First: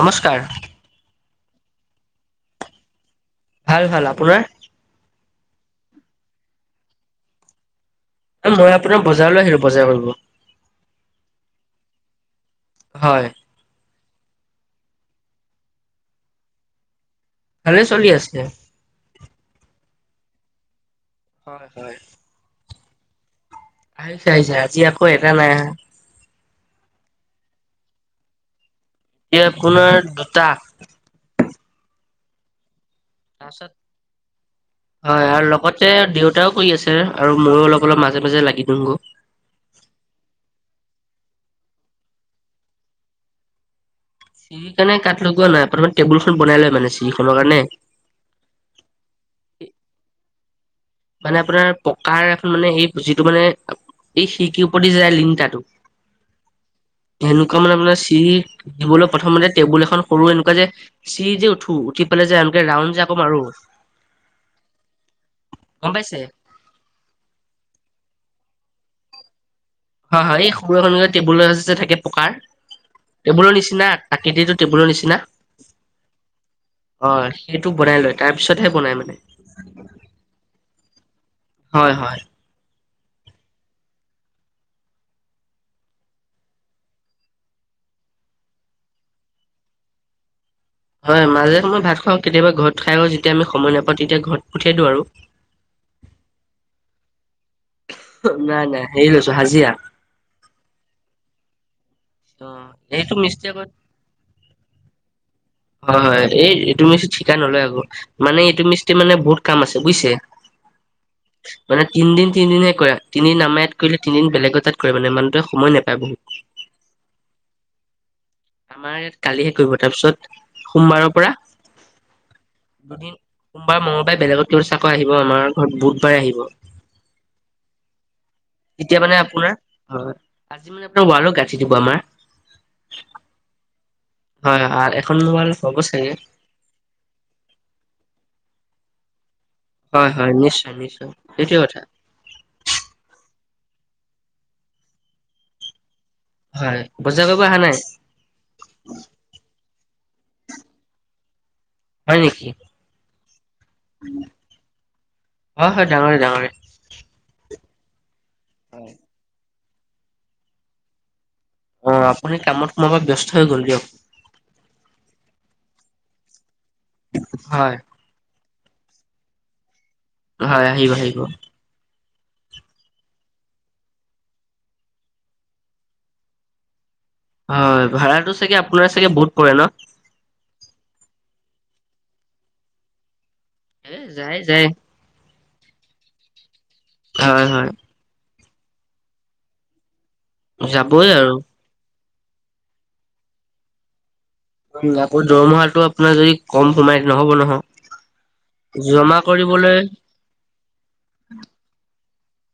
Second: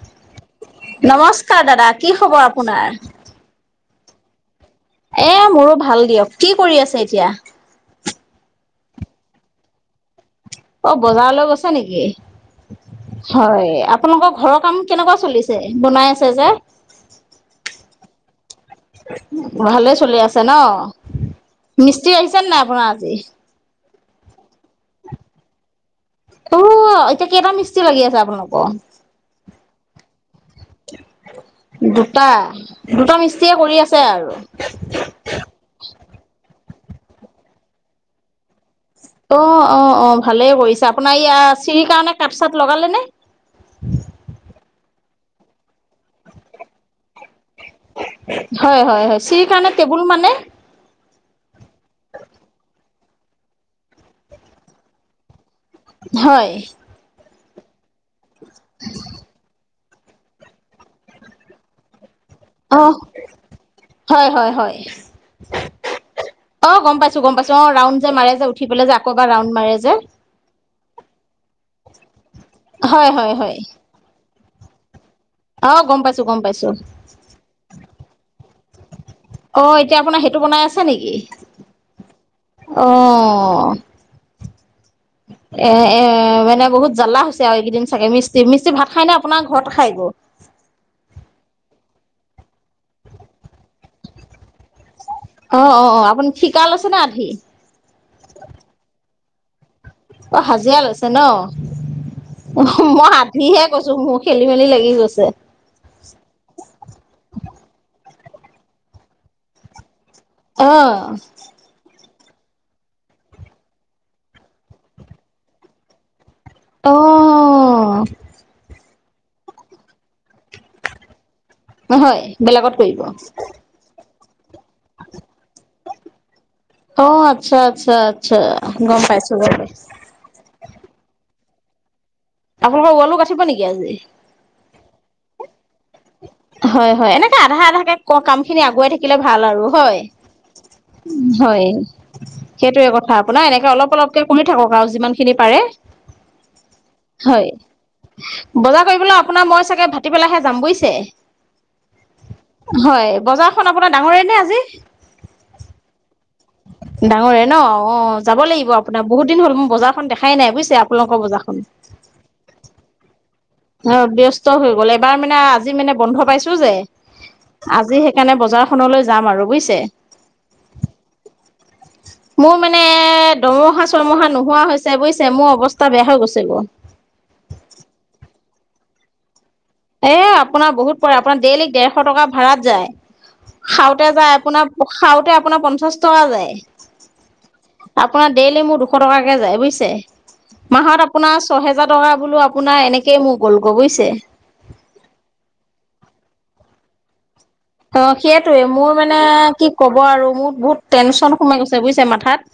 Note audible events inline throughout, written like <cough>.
নমস্কাৰ। নমস্কাৰ দাদা কি খবৰ আপোনাৰ? ভাল ভাল আপোনাৰ? এ মোৰো ভাল দিয়ক কি কৰি আছে এতিয়া? মই আপোনাৰ বজাৰলৈ আহিলো বজাৰ কৰিব। অ বজাৰলৈ গৈছা নেকি? হয়। হয় আপোনালোকৰ ঘৰৰ কাম কেনেকুৱা চলিছে বনাই আছে যে। ভালে চলি আছে। ভালে চলি আছে ন হয় হয় মিস্ত্ৰী আহিছেনে নাই আপোনাৰ আজি? আহিছে আহিছে আজি আকৌ এটা নাই আহা। অ এতিয়া কেইটা মিস্ত্ৰী লাগি আছে আপোনালোকৰ? এতিয়া আপোনাৰ দুটা। দুটা দুটা মিস্ত্ৰীয়ে তাৰপিছত কৰি আছে আৰু। হয় আৰু লগতে দেউতাও কৰি আছে আৰু ময়ো অলপ অলপ মাজে মাজে লাগি দিওঁগো। অ অ অ ভালেই কৰিছে আপোনাৰ ইয়াৰ চিৰি কাৰণে কাঠ -চাট লগালে নে? চিৰি কাৰণে কাঠ লগোৱা নাই প্ৰথম টেবুল খন বনাই লয় মানে চিৰিখনৰ কাৰণে। হয় হয় হয় চিৰি কাৰণে টেবুল মানে? মানে আপোনাৰ পকাৰ এখন মানে এই যিটো মানে এই শিৰিকি ওপৰ দি যায় লিংতাতো। হয়। হেনেকুৱা মানে আপোনাৰ চিৰি দিবলৈ প্ৰথমতে টেবুল এখন সৰু এনেকুৱা যে, চিৰি যে উঠো উঠি পেলাই য আনো, অ হয় হয় হয়। গম পাইছে? অঁ, গম পাইছো গম পাইছো অ ৰাউণ্ড যে মাৰে যে উঠি পেলাই যে আকৌব ৰাউণ্ড মাৰে যে, হয় হয় এই সম শ টেবুলৰ থাকে পকাৰ হয় হয় টেবুলৰ হয় নিচিনা, আকৃতিটো টেবুলৰ নিচিনা। অ গম পাইছো গম পাইছো। অঁ, সেইটো বনাই লয় তাৰ পিছতহে বনাই মানে। অ, এতিয়া আপোনাৰ সেইটো বনাই আছে নেকি? হয় হয় অঁ। এ এ মানে বহুত জ্বালা হৈছে আৰু এইকেইদিন চাগে মিস্ত্ৰী মিস্ত্ৰী ভাত খাই নে আপোনাৰ ঘৰত খাই গৈ? হয় মাজে সময়ই ভাত খাওঁ কেতিয়াবা ঘৰত খাই আ যেতিয়া আমি সময় নাপাওঁ তেতিয়া ঘৰত পঠিয়াই দিওঁ আৰু। অ অ অ আপুনি ঠিকা লৈছে নে আধি? নাই নাই হেৰি লৈছো হাজিৰা। অ হাজিৰা লৈছে ন? অ এইটো মই মিস্ত্ৰী আকৌ আধিহে কৈছো মোৰ খেলি মেলি লাগি গৈছে। হয় হয় এইটো মিস্ত্ৰী ঠিকা নলয় আগৌ মানে এইটো মিস্ত্ৰী মানে বহুত কাম আছে বুজিছে। অঁ। মানে তিনিদিন তিনদিনহে কৰে তিনিদিন আমাৰ ইয়াত কৰিলে তিনদিন বেলেগ ৰ তাত কৰে মানে মানুহটোৱে সময় নাপায় বহুত। <unintelligible> অ আমাৰ ইয়াত কালিহে কৰিব তাৰপিছত সোমবাৰৰ পৰা নহয় বেলেগত কৰিব দুদিন সোমবাৰ মংগল বাৰে বেলেগত চাকৰ আহিব আমাৰ ঘৰত বুধবাৰে আহিব অ আচ্ছা আচ্ছা আচ্ছা তেতিয়া গম মানে পাইছো গম আপোনাৰ পাইছো হয় আজি মানে আপোনাৰ ৱালও গাঠি দিব আমাৰ আপোনালোকৰ ৱালো গাঠিব নেকি আজি হয় হয় এখন মোবাইল পাব চাগে হয় হয় এনেকে আধা আধাকে ক কাম খিনি আগুৱাই থাকিলে ভাল আৰু হয় নিশ্চয় নিশ্চয় উম সেইটোৱে হয় কথা সেইটোয়ে কথা আপোনাৰ এনেকে অলপ অলপকে পঢ়ি থাকক আৰু যিমান খিনি পাৰে হয় বজাৰ কৰিব হয়। অহা নাই বজাৰ কৰিবলে আপোনাৰ মই চাগে ভাটি বেলাহে যাম বুজিছে হয় নেকি হয় বজাৰখন আপোনাৰ ডাঙৰে নে আজি হয় হয় ডাঙৰে ডাঙৰে ডাঙৰে ন অ যাব লাগিব আপোনাৰ বহুত দিন হ'ল মোৰ বজাৰ খন দেখাই নাই বুজিছে আপোনালোকৰ বজাৰখন অ আপুনি কামত সোমোৱা পৰা ব্যস্ত হৈ গ'ল দিয়ক অ ব্যস্ত হৈ গল এইবাৰ মানে আজি মানে বন্ধ পাইছো যে আজি হয় সেইকাৰণে সেইকাৰণে বজাৰখনলৈ যাম আৰু বুজিছে হয় আহিব আহিব <unintelligible> মোৰ মানে এ দৰমহা চৰমহা নোহোৱা হৈছে বুজিছে মোৰ অৱস্থা বেয়া হৈ গৈছে ক হয় ভাড়াতো চাগে আপোনাৰ চাগে বহুত পৰে ন এ আপোনাৰ বহুত পৰে আপোনাৰ ডেইলী ডেৰশ টকা ভাড়াত যায় খাওঁতে যায় আপোনাৰ খাওঁতে আপোনাৰ পঞ্চাশ টকা যায় হয় হয় আপোনাৰ ডেইলি মোৰ দুশ টকাকে যায় বুজিছে মাহত যাবই আৰু আপোনাৰ ছহেজাৰ ছহেজাৰ টকা বোলো আপোনাৰ এনেকে মোক গ'ল গৈ বুজিছে উম আকৌ দৰমহাটো আপোনাৰ যদি কম সোমায় নহ'ব নহয় অ সেইটোৱে মোৰ মানে জমা কি কৰিবলৈ ক'ব আৰু মোৰ বহুত টেনচন সোমাই গৈছে বুজিছে মাথাত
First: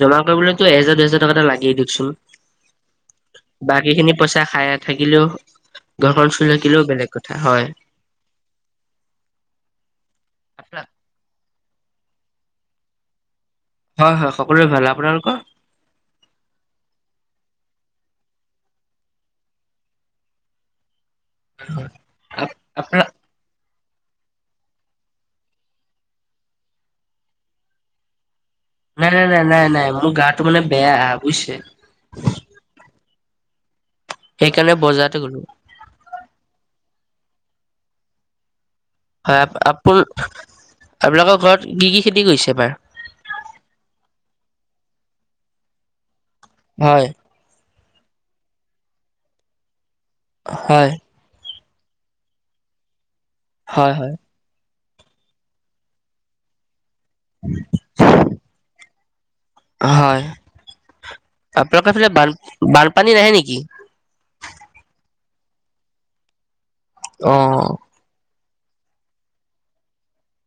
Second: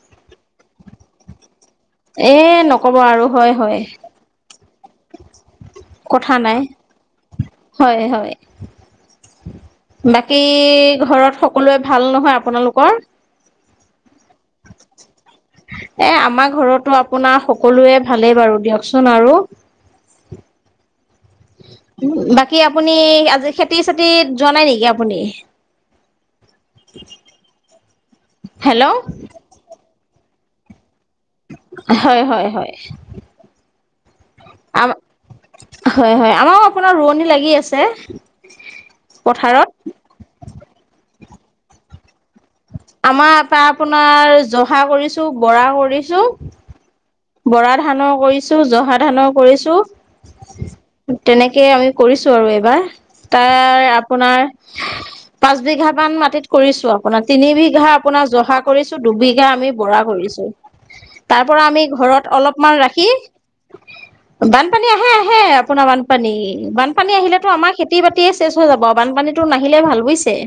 জমা কৰিবলৈতো এহাজাৰ দুহাজাৰ টকা এটা লাগেই চোন এ নকব আৰু হয় হয় বাকী খিনি পইচা খাই থাকিলেও কথা ঘৰখন চলি নাই থাকিলেও বেলেগ কথা হয় বাকী ঘৰত সকলোৱে ভাল নহয় আপোনালোকৰ হয় হয় সকলোৱে ভাল আপোনালোকৰ এ আমাৰ ঘৰতো আপোনাৰ সকলোৱে ভালেই বাৰু দিয়কচোন আৰু হয় বাকী আপুনি আজি খেতি চেতিত যোৱা নাই নেকি আপুনি হেল্ল নাই নাই নাই নাই নাই মোৰ গাটো মানে বেয়া বুজিছে হয় হয় হয় সেইকাৰণে আম বজাৰতে গলো হয় হয় আমাৰ আপোনাৰ ৰোৱনী লাগি আছে হয় আ পথাৰত আপোন আপোনালোকৰ ঘৰত কি কি খেতি কৰিছে এইবাৰ আমাৰ এটা আপোনাৰ জহা কৰিছো, বৰা কৰিছো। হয়। বৰা ধানো কৰিছো, জহা ধানো কৰিছো। হয়। তেনেকে আমি কৰিছো আৰু এইবাৰ তাৰ হয় হয় আপোনাৰ পাঁচ বিঘা মান মাটিত কৰিছো। আপোনাৰ তিনি বিঘা আপোনাৰ জহা কৰিছো দুবিঘা আমি বৰা হয় কৰিছো। তাৰ পৰা আমি আপোনালোকৰ ফালে বান ঘৰত অলপমান ৰাখি বানপানী নাহে নেকি বানপানী আহে আহে আপোনাৰ বানপানী বানপানী অ', আহিলেতো আমাৰ সেত তি বাতিয়ে চেচ হৈ যাব বানপানীটো নাহিলে ভাল বুজছে।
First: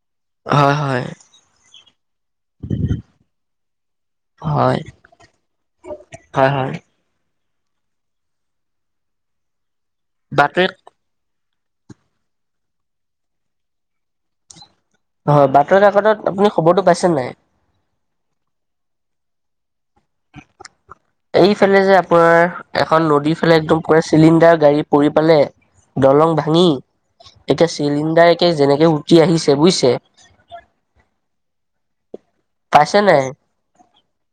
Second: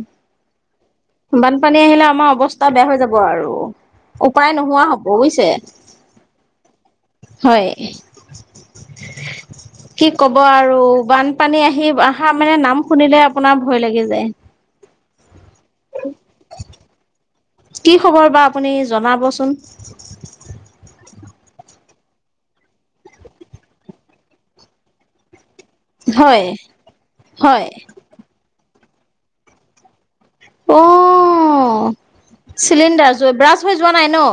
হয় হয়। বানপানী আহিলে আমাৰ অৱস্থা বেয়া হৈ যাব আৰু উপায় হয়, নোহোৱা হ'ব বুজিছে। হয় হয়। হয়, কি কব বাতৰি আৰু বান- পানী আহি আহা মানে নাম শুনিলে আপোনাৰ ভয় লাগি যায়। হয় বাতৰি-কাকতত আপুনি খবৰটো পাইছে নাই? কি খবৰ বা আপুনি জনাবচোন? এইফালে যে আপোনাৰ এখন নদীৰ ফালে একদম পুৰা চিলিণ্ডাৰ গাড়ী পৰি পালে দলং হয় ভাঙি হয় এতিয়া চিলিণ্ডাৰ একে যেনেকে উঠি আহিছে বুজিছে। অ পাইছে চিলিণ্ডাৰ ব্ৰাছ হৈ যোৱা নাই ন?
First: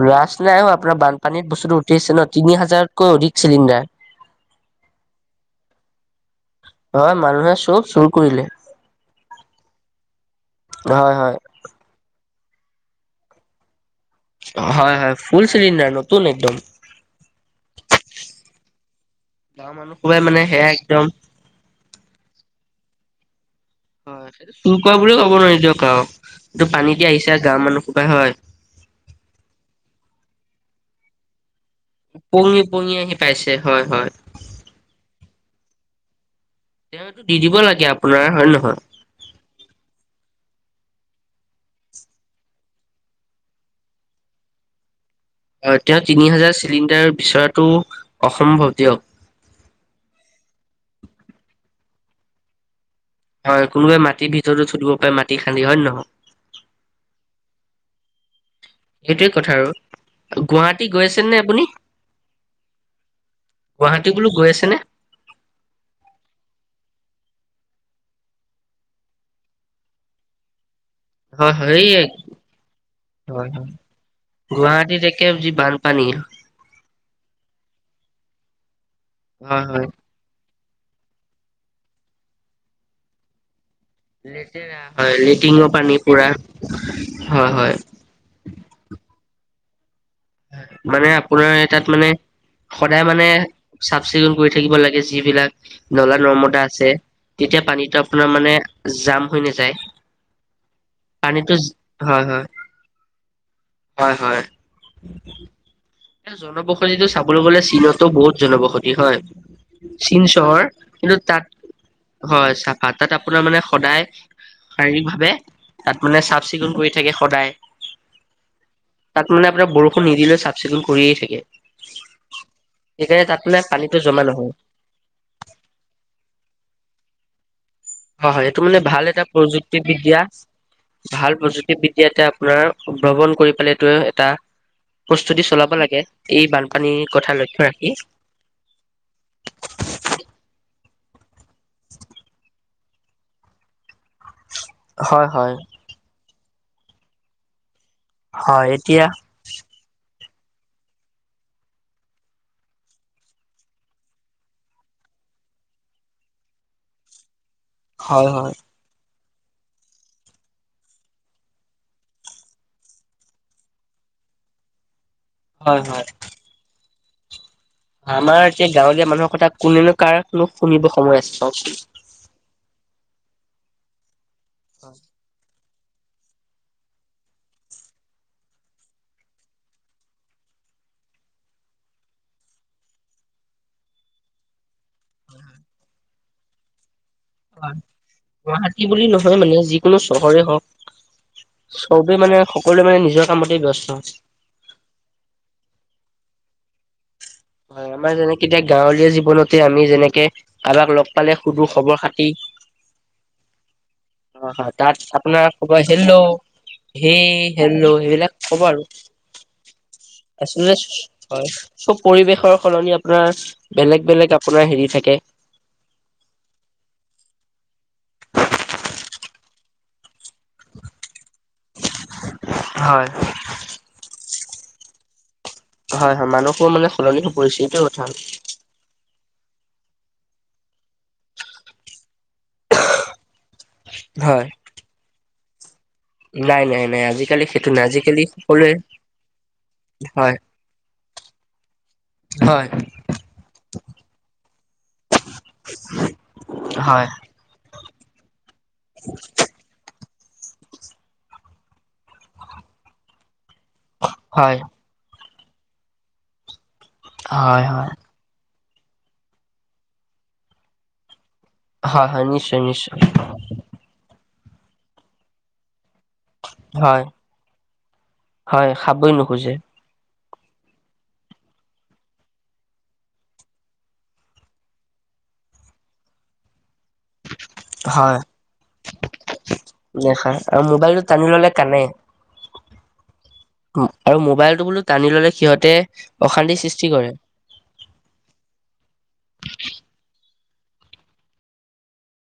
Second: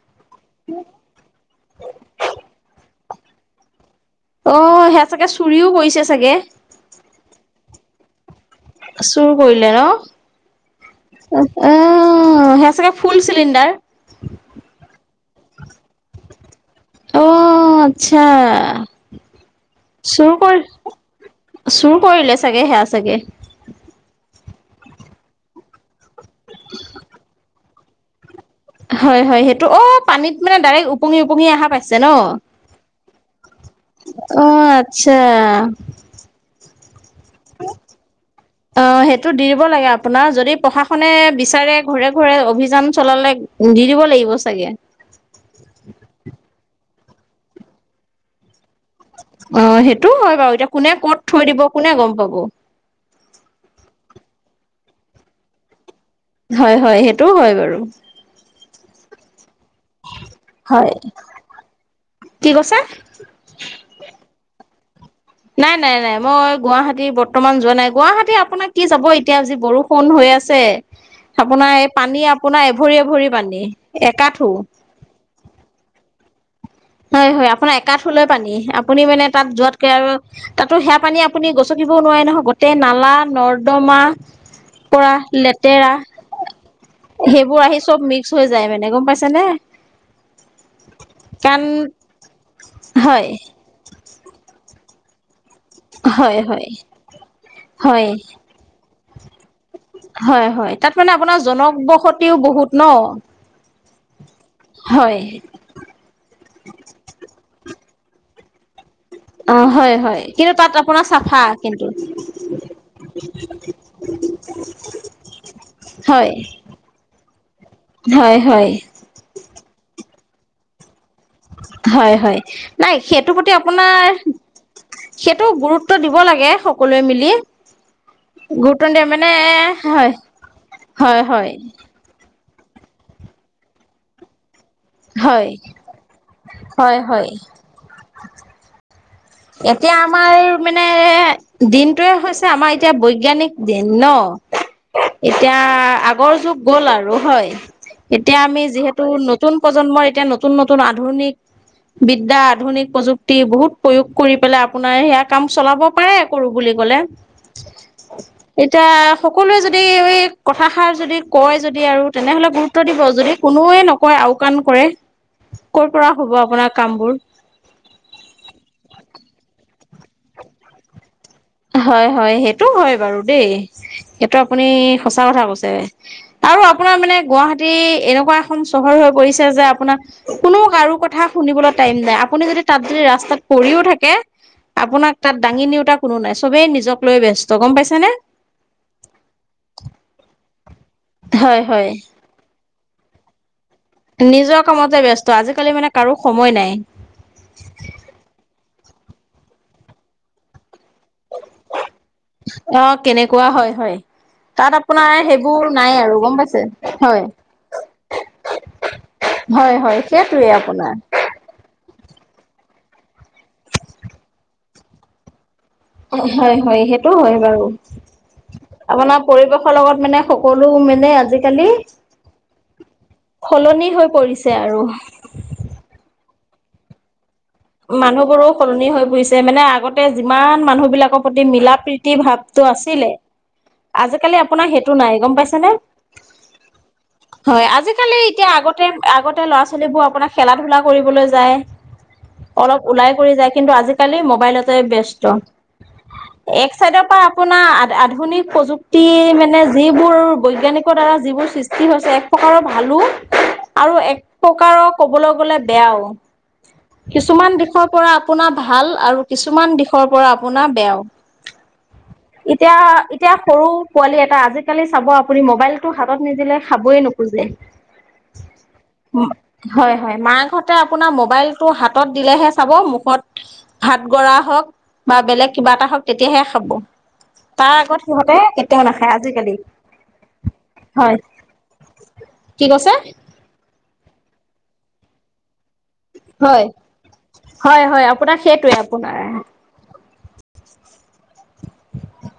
ব্ৰাছ নাই হোৱা আপোনাৰ বানপানীত বস্তুটো উঠিছে ন তিনি হাজাৰতকৈ অধিক চিলিণ্ডাৰ। অ সেয়া চাগে চুৰিও কৰিছে চাগে। হয় মানুহে চব চুৰ কৰিলে। চুৰ কৰিলে ন হয়, হয়, আহ সেই চাগে ফুল চিলিণ্ডাৰ হয় হয় ফুল চিলিণ্ডাৰ নতুন একদম। অ আত্চ্ছা গাঁৱৰ মানুহ সোপাই চুৰ মানে কৰ সেয়া একদম চুৰ কৰিলে চাগে সেয়া চাগে। হয় সেইটো চোৰ কয় বুলি কব নোৱাৰি দিয়ক আও এইটো পানী দি আহিছে গাঁৱৰ মানুহ সোপাই হয়। হয় হয় সেইটো অ পানী মানে ডাইৰেক্ট ওপঙি ওপঙি অহা পাই- ওপঙি পঙি আহি পাইছে হয়। হয় অ আত্চ্ছা তেওঁ এইটো দি দিব লাগে আপোনাৰ হয় নে নহয়? অ সেইটো দি দিব লাগে আপোনাৰ যদি প্ৰশাসনে বিচাৰে ঘৰে ঘৰে অভিযান চলালে দি দিব লাগিব চাগে। অ তেওঁ তিনি হাজাৰ চিলিণ্ডাৰ বিচৰাটো অসম্ভৱ দিয়ক। অ সেইটোও হয় বাৰু এতিয়া কোনে ক'ত থৈ দিব কোনে গম পাব। হয় কোনোবাই মাটিৰ ভিতৰতো থুই দিব পাৰে মাটি খান্দি হয় নে নহয়? হয় হয় সেইটো হয় বাৰু। সেইটোৱে কথা আৰু। গুৱাহাটী হয় গৈ আছে নে আপুনি কি কৈছা? গুৱাহাটী বোলো গৈ আছেনে? নাই নাই নাই মই গুৱাহাটী বৰ্তমান যোৱা নাই গুৱাহাটী আপোনাক কি যাব এতিয়া যি বৰষ- ষুণ হৈ আছে। হয় হয় আপোনাৰ এই পানী আপোনাৰ এভৰি এভৰি পানী একাঠো। কেবজি বানপানী হয় হয় আপোনাৰ একাঠোলৈ পানী আপুনি মানে তাত হয় যোৱাতকে হয় আৰু তাতো সেৱা পানী আপুনি গচকিবও নোৱাৰে নহয় গোটেই নালা নৰ্দমা লেতেৰা পৰা হয় লেট্ৰিনৰ লেতেৰা পানী পুৰা হয় সেইবোৰ হয় আহি চব মিক্স হৈ যায় মানে গম পাইছা নে মানে আপোনাৰ তাত মানে সদায় হয় মানে চাফ চিকুণ কৰি থাকিব লাগে যিবিলাক নলা হয় নৰ্মদা হয় আছে তেতিয়া পানীতো হয় আপোনাৰ মানে জাম হৈ নাযায় হয় হয় তাত মানে আপোনাৰ পানীটো জনক হয় বসতিও হয় বহুত ন হয় হয় হয় এ জনবসতিটো চাবলৈ গলে চীনতো বহুত জনবসতি হয় অ হয় হয় চীন কিন্তু চহৰ তাত আপোনাৰ কিন্তু চাফা তাত কিন্তু হয় চাফা তাত আপোনাৰ মানে সদায় শাৰীৰিক ভাৱে তাত মানে হয় চাফ চিকুণ কৰি থাকে সদায় হয় হয় তাত মানে আপোনাৰ বৰষুণ নিদিলেও চাফ চিকু কৰিয়ে থাকে হয় হয় নাই সেইকাৰণে সেইটোৰ তাত প্ৰতি মানে পানীটো আপোনাৰ জমা নহয় সেইটো গুৰুত্ব দিব লাগে সকলোৱে মিলি হয় হয় এইটো মানে গুৰুত্ব ভাল দিয়ে এটা হয় প্ৰযুক্তিবিদ্যা হয় ভাল হয় প্ৰযুক্তিবিদ্ ইয়াতে আপোনাৰ ভ্ৰমণ কৰি পালে তো এটা প্ৰস্তুতি হয় চলাব লাগে এই হয় বানপানীৰ হয় কথা লক্ষ্য ৰাখি এতিয়া আমাৰ মানে দিনটোৱে হৈছে আমাৰ এতিয়া বৈজ্ঞানিক দিন ন। হয় হয় এতিয়া আগৰ যুগ গল আৰু হয় এতিয়া আমি হয় যিহেতু এতিয়া নতু নতুন প্ৰজন্মৰ এতিয়া নতুন নতুন আধুনিক বিদ্যা আধুনিক প্ৰযুক্তি বহুত প্ৰয়োগ কৰি পেলাই আপোনাৰ সেয়া কাম চলাব পাৰে কৰো বুলি ক'লে। হয় হয়। এতিয়া সকলোৱে যদি এই কথাষাৰ যদি কয় যদি আৰু তেনেহ'লে গুৰুত গুত্ব দিব যদি কোনোৱে নকয় আওকাণ কৰে হয় ক হয় পৰা হব আপোনাৰ কাম বোৰ। আমাৰ এতিয়া গাঁৱলীয়া মানুহৰ কথা কোনেনো কাৰনো শুনিব সময় আছে। চাওকচোন। হয় হয় সেইটো হয় বাৰু দেই সেইটো আপুনি সঁচা কথা কৈছে। আৰু আপোনাৰ মানে গুৱাহাটী এনেকুৱা এখন চহৰ হৈ পৰিছে যে আপোনাৰ কোনো কাৰো কথা শুনিবলৈ টাইম নাই আপুনি যদি তাত যদি ৰাস্তাত পৰিও থাকে আপোনাক তাত দাঙি নিওতা কোনো নাই চবেই নিজক লৈ ব্যস্ত গম হয় পাইছেনে গুৱাহাটী বুলি নহয় মানে যিকোনো চহৰে হওক হয় হয় চবেই মানে সকলোৱে মানে নিজৰ কামতে ব্যস্ত নিজৰ কামতে ব্যস্ত আজিকালি মানে কাৰো সময় নাই। হয় আমাৰ যেনেকে এতিয়া গাৱলীয়া জীৱনতে আমি যেনেকে কাবাক লগ পালে সুধো খবৰ খা অ', কেনেকুৱা হয় হয়। অ', হয় তাত আপোনাৰ সেইবোৰ কব নাই আৰু হেল্লো গম পাইছে হয় হেই হেল্লো সেইবিলাক ক'ব আৰু। হয় হয় সেইটোৱে আচলতে আপোনাৰ। হয় চব পৰিৱেশৰ সলনি আপোনাৰ বেলেগ বেলেগ আপোনাৰ হেৰি থাকে। হয় হয় সেইটো হয় বাৰু। <unintelligible> আপোনাৰ পৰিৱেশৰ লগত মানে সকলো মানে আজিকালি হয়। সলনি হৈ পৰিছে আৰু। হয় হয় মানুহো মানে সলনি হৈ পৰিছে এইটোৱে কথা। মানুহবোৰো সলনি হৈ পৰিছে মানে আগতে যিমান মানুহ বিলাকৰ প্ৰতি মিলা প্ৰীতি ভাৱটো আছিলে আজিকালি হয়। আপোনাৰ সেইটো নাই গম পাইছে নে। নাই নাই নাই আজিকালি সেইটো হয় নাই আজিকালি এতিয়া সকলোৱে হয়। আগতে আগতে লৰা ছোৱালীবোৰ হয় আপোনাৰ খেলা ধূলা কৰিবলৈ যায়। হয়। অলপ ওলাই কৰি যায় কিন্তু আজিকালি মোবাইলতে ব্যস্ত এক চাইডৰ হয় পা আপোনাৰ আ আধুনিক প্ৰযুক্তি মানে যিবোৰ বৈজ্ঞানিকৰ দ্বাৰা যিবোৰ সৃষ্টি হৈছে এক- প্ৰকাৰৰ ভালো আৰু এক হয় প্ৰকাৰৰ ক'বলৈ গ'লে বেয়াও। কিছুমান হয় দিশৰ পৰা আপোনাৰ ভাল আৰু কিছুমান দিশৰ পৰা আপোনাৰ বেয়াও। হয় হয় নিশ্চয় ইতিয়া নিশ্চয় ইতিয়া সৰু পোৱালী এটা আজিকালি চাব আপুনি মোবাইলটো হাতত নিদিলে খাবই হয় নোখোজে হয় খাবই নোখোজে। হয় হয় মাকহঁতে আপোনাৰ মোবাইল টো হাতত দিলেহে চাব মুখত ভাত গৰা হওক বা বেলেগ কিবা এটা হওক তেতিয়াহে খাব। তাৰ আগত সিহঁতে কেতিয়াও নাখায় আজিকালি। নাখাই আৰু মোবাইলটো হয় টানি ললে কানে। কি কৈছে? আৰু মোবাইলটো বোলো টানি ললে সিহঁতে অশান্তি হয় সৃষ্টি কৰে। হয় হয় আপোনাক সেইটোৱে আপোনাৰ।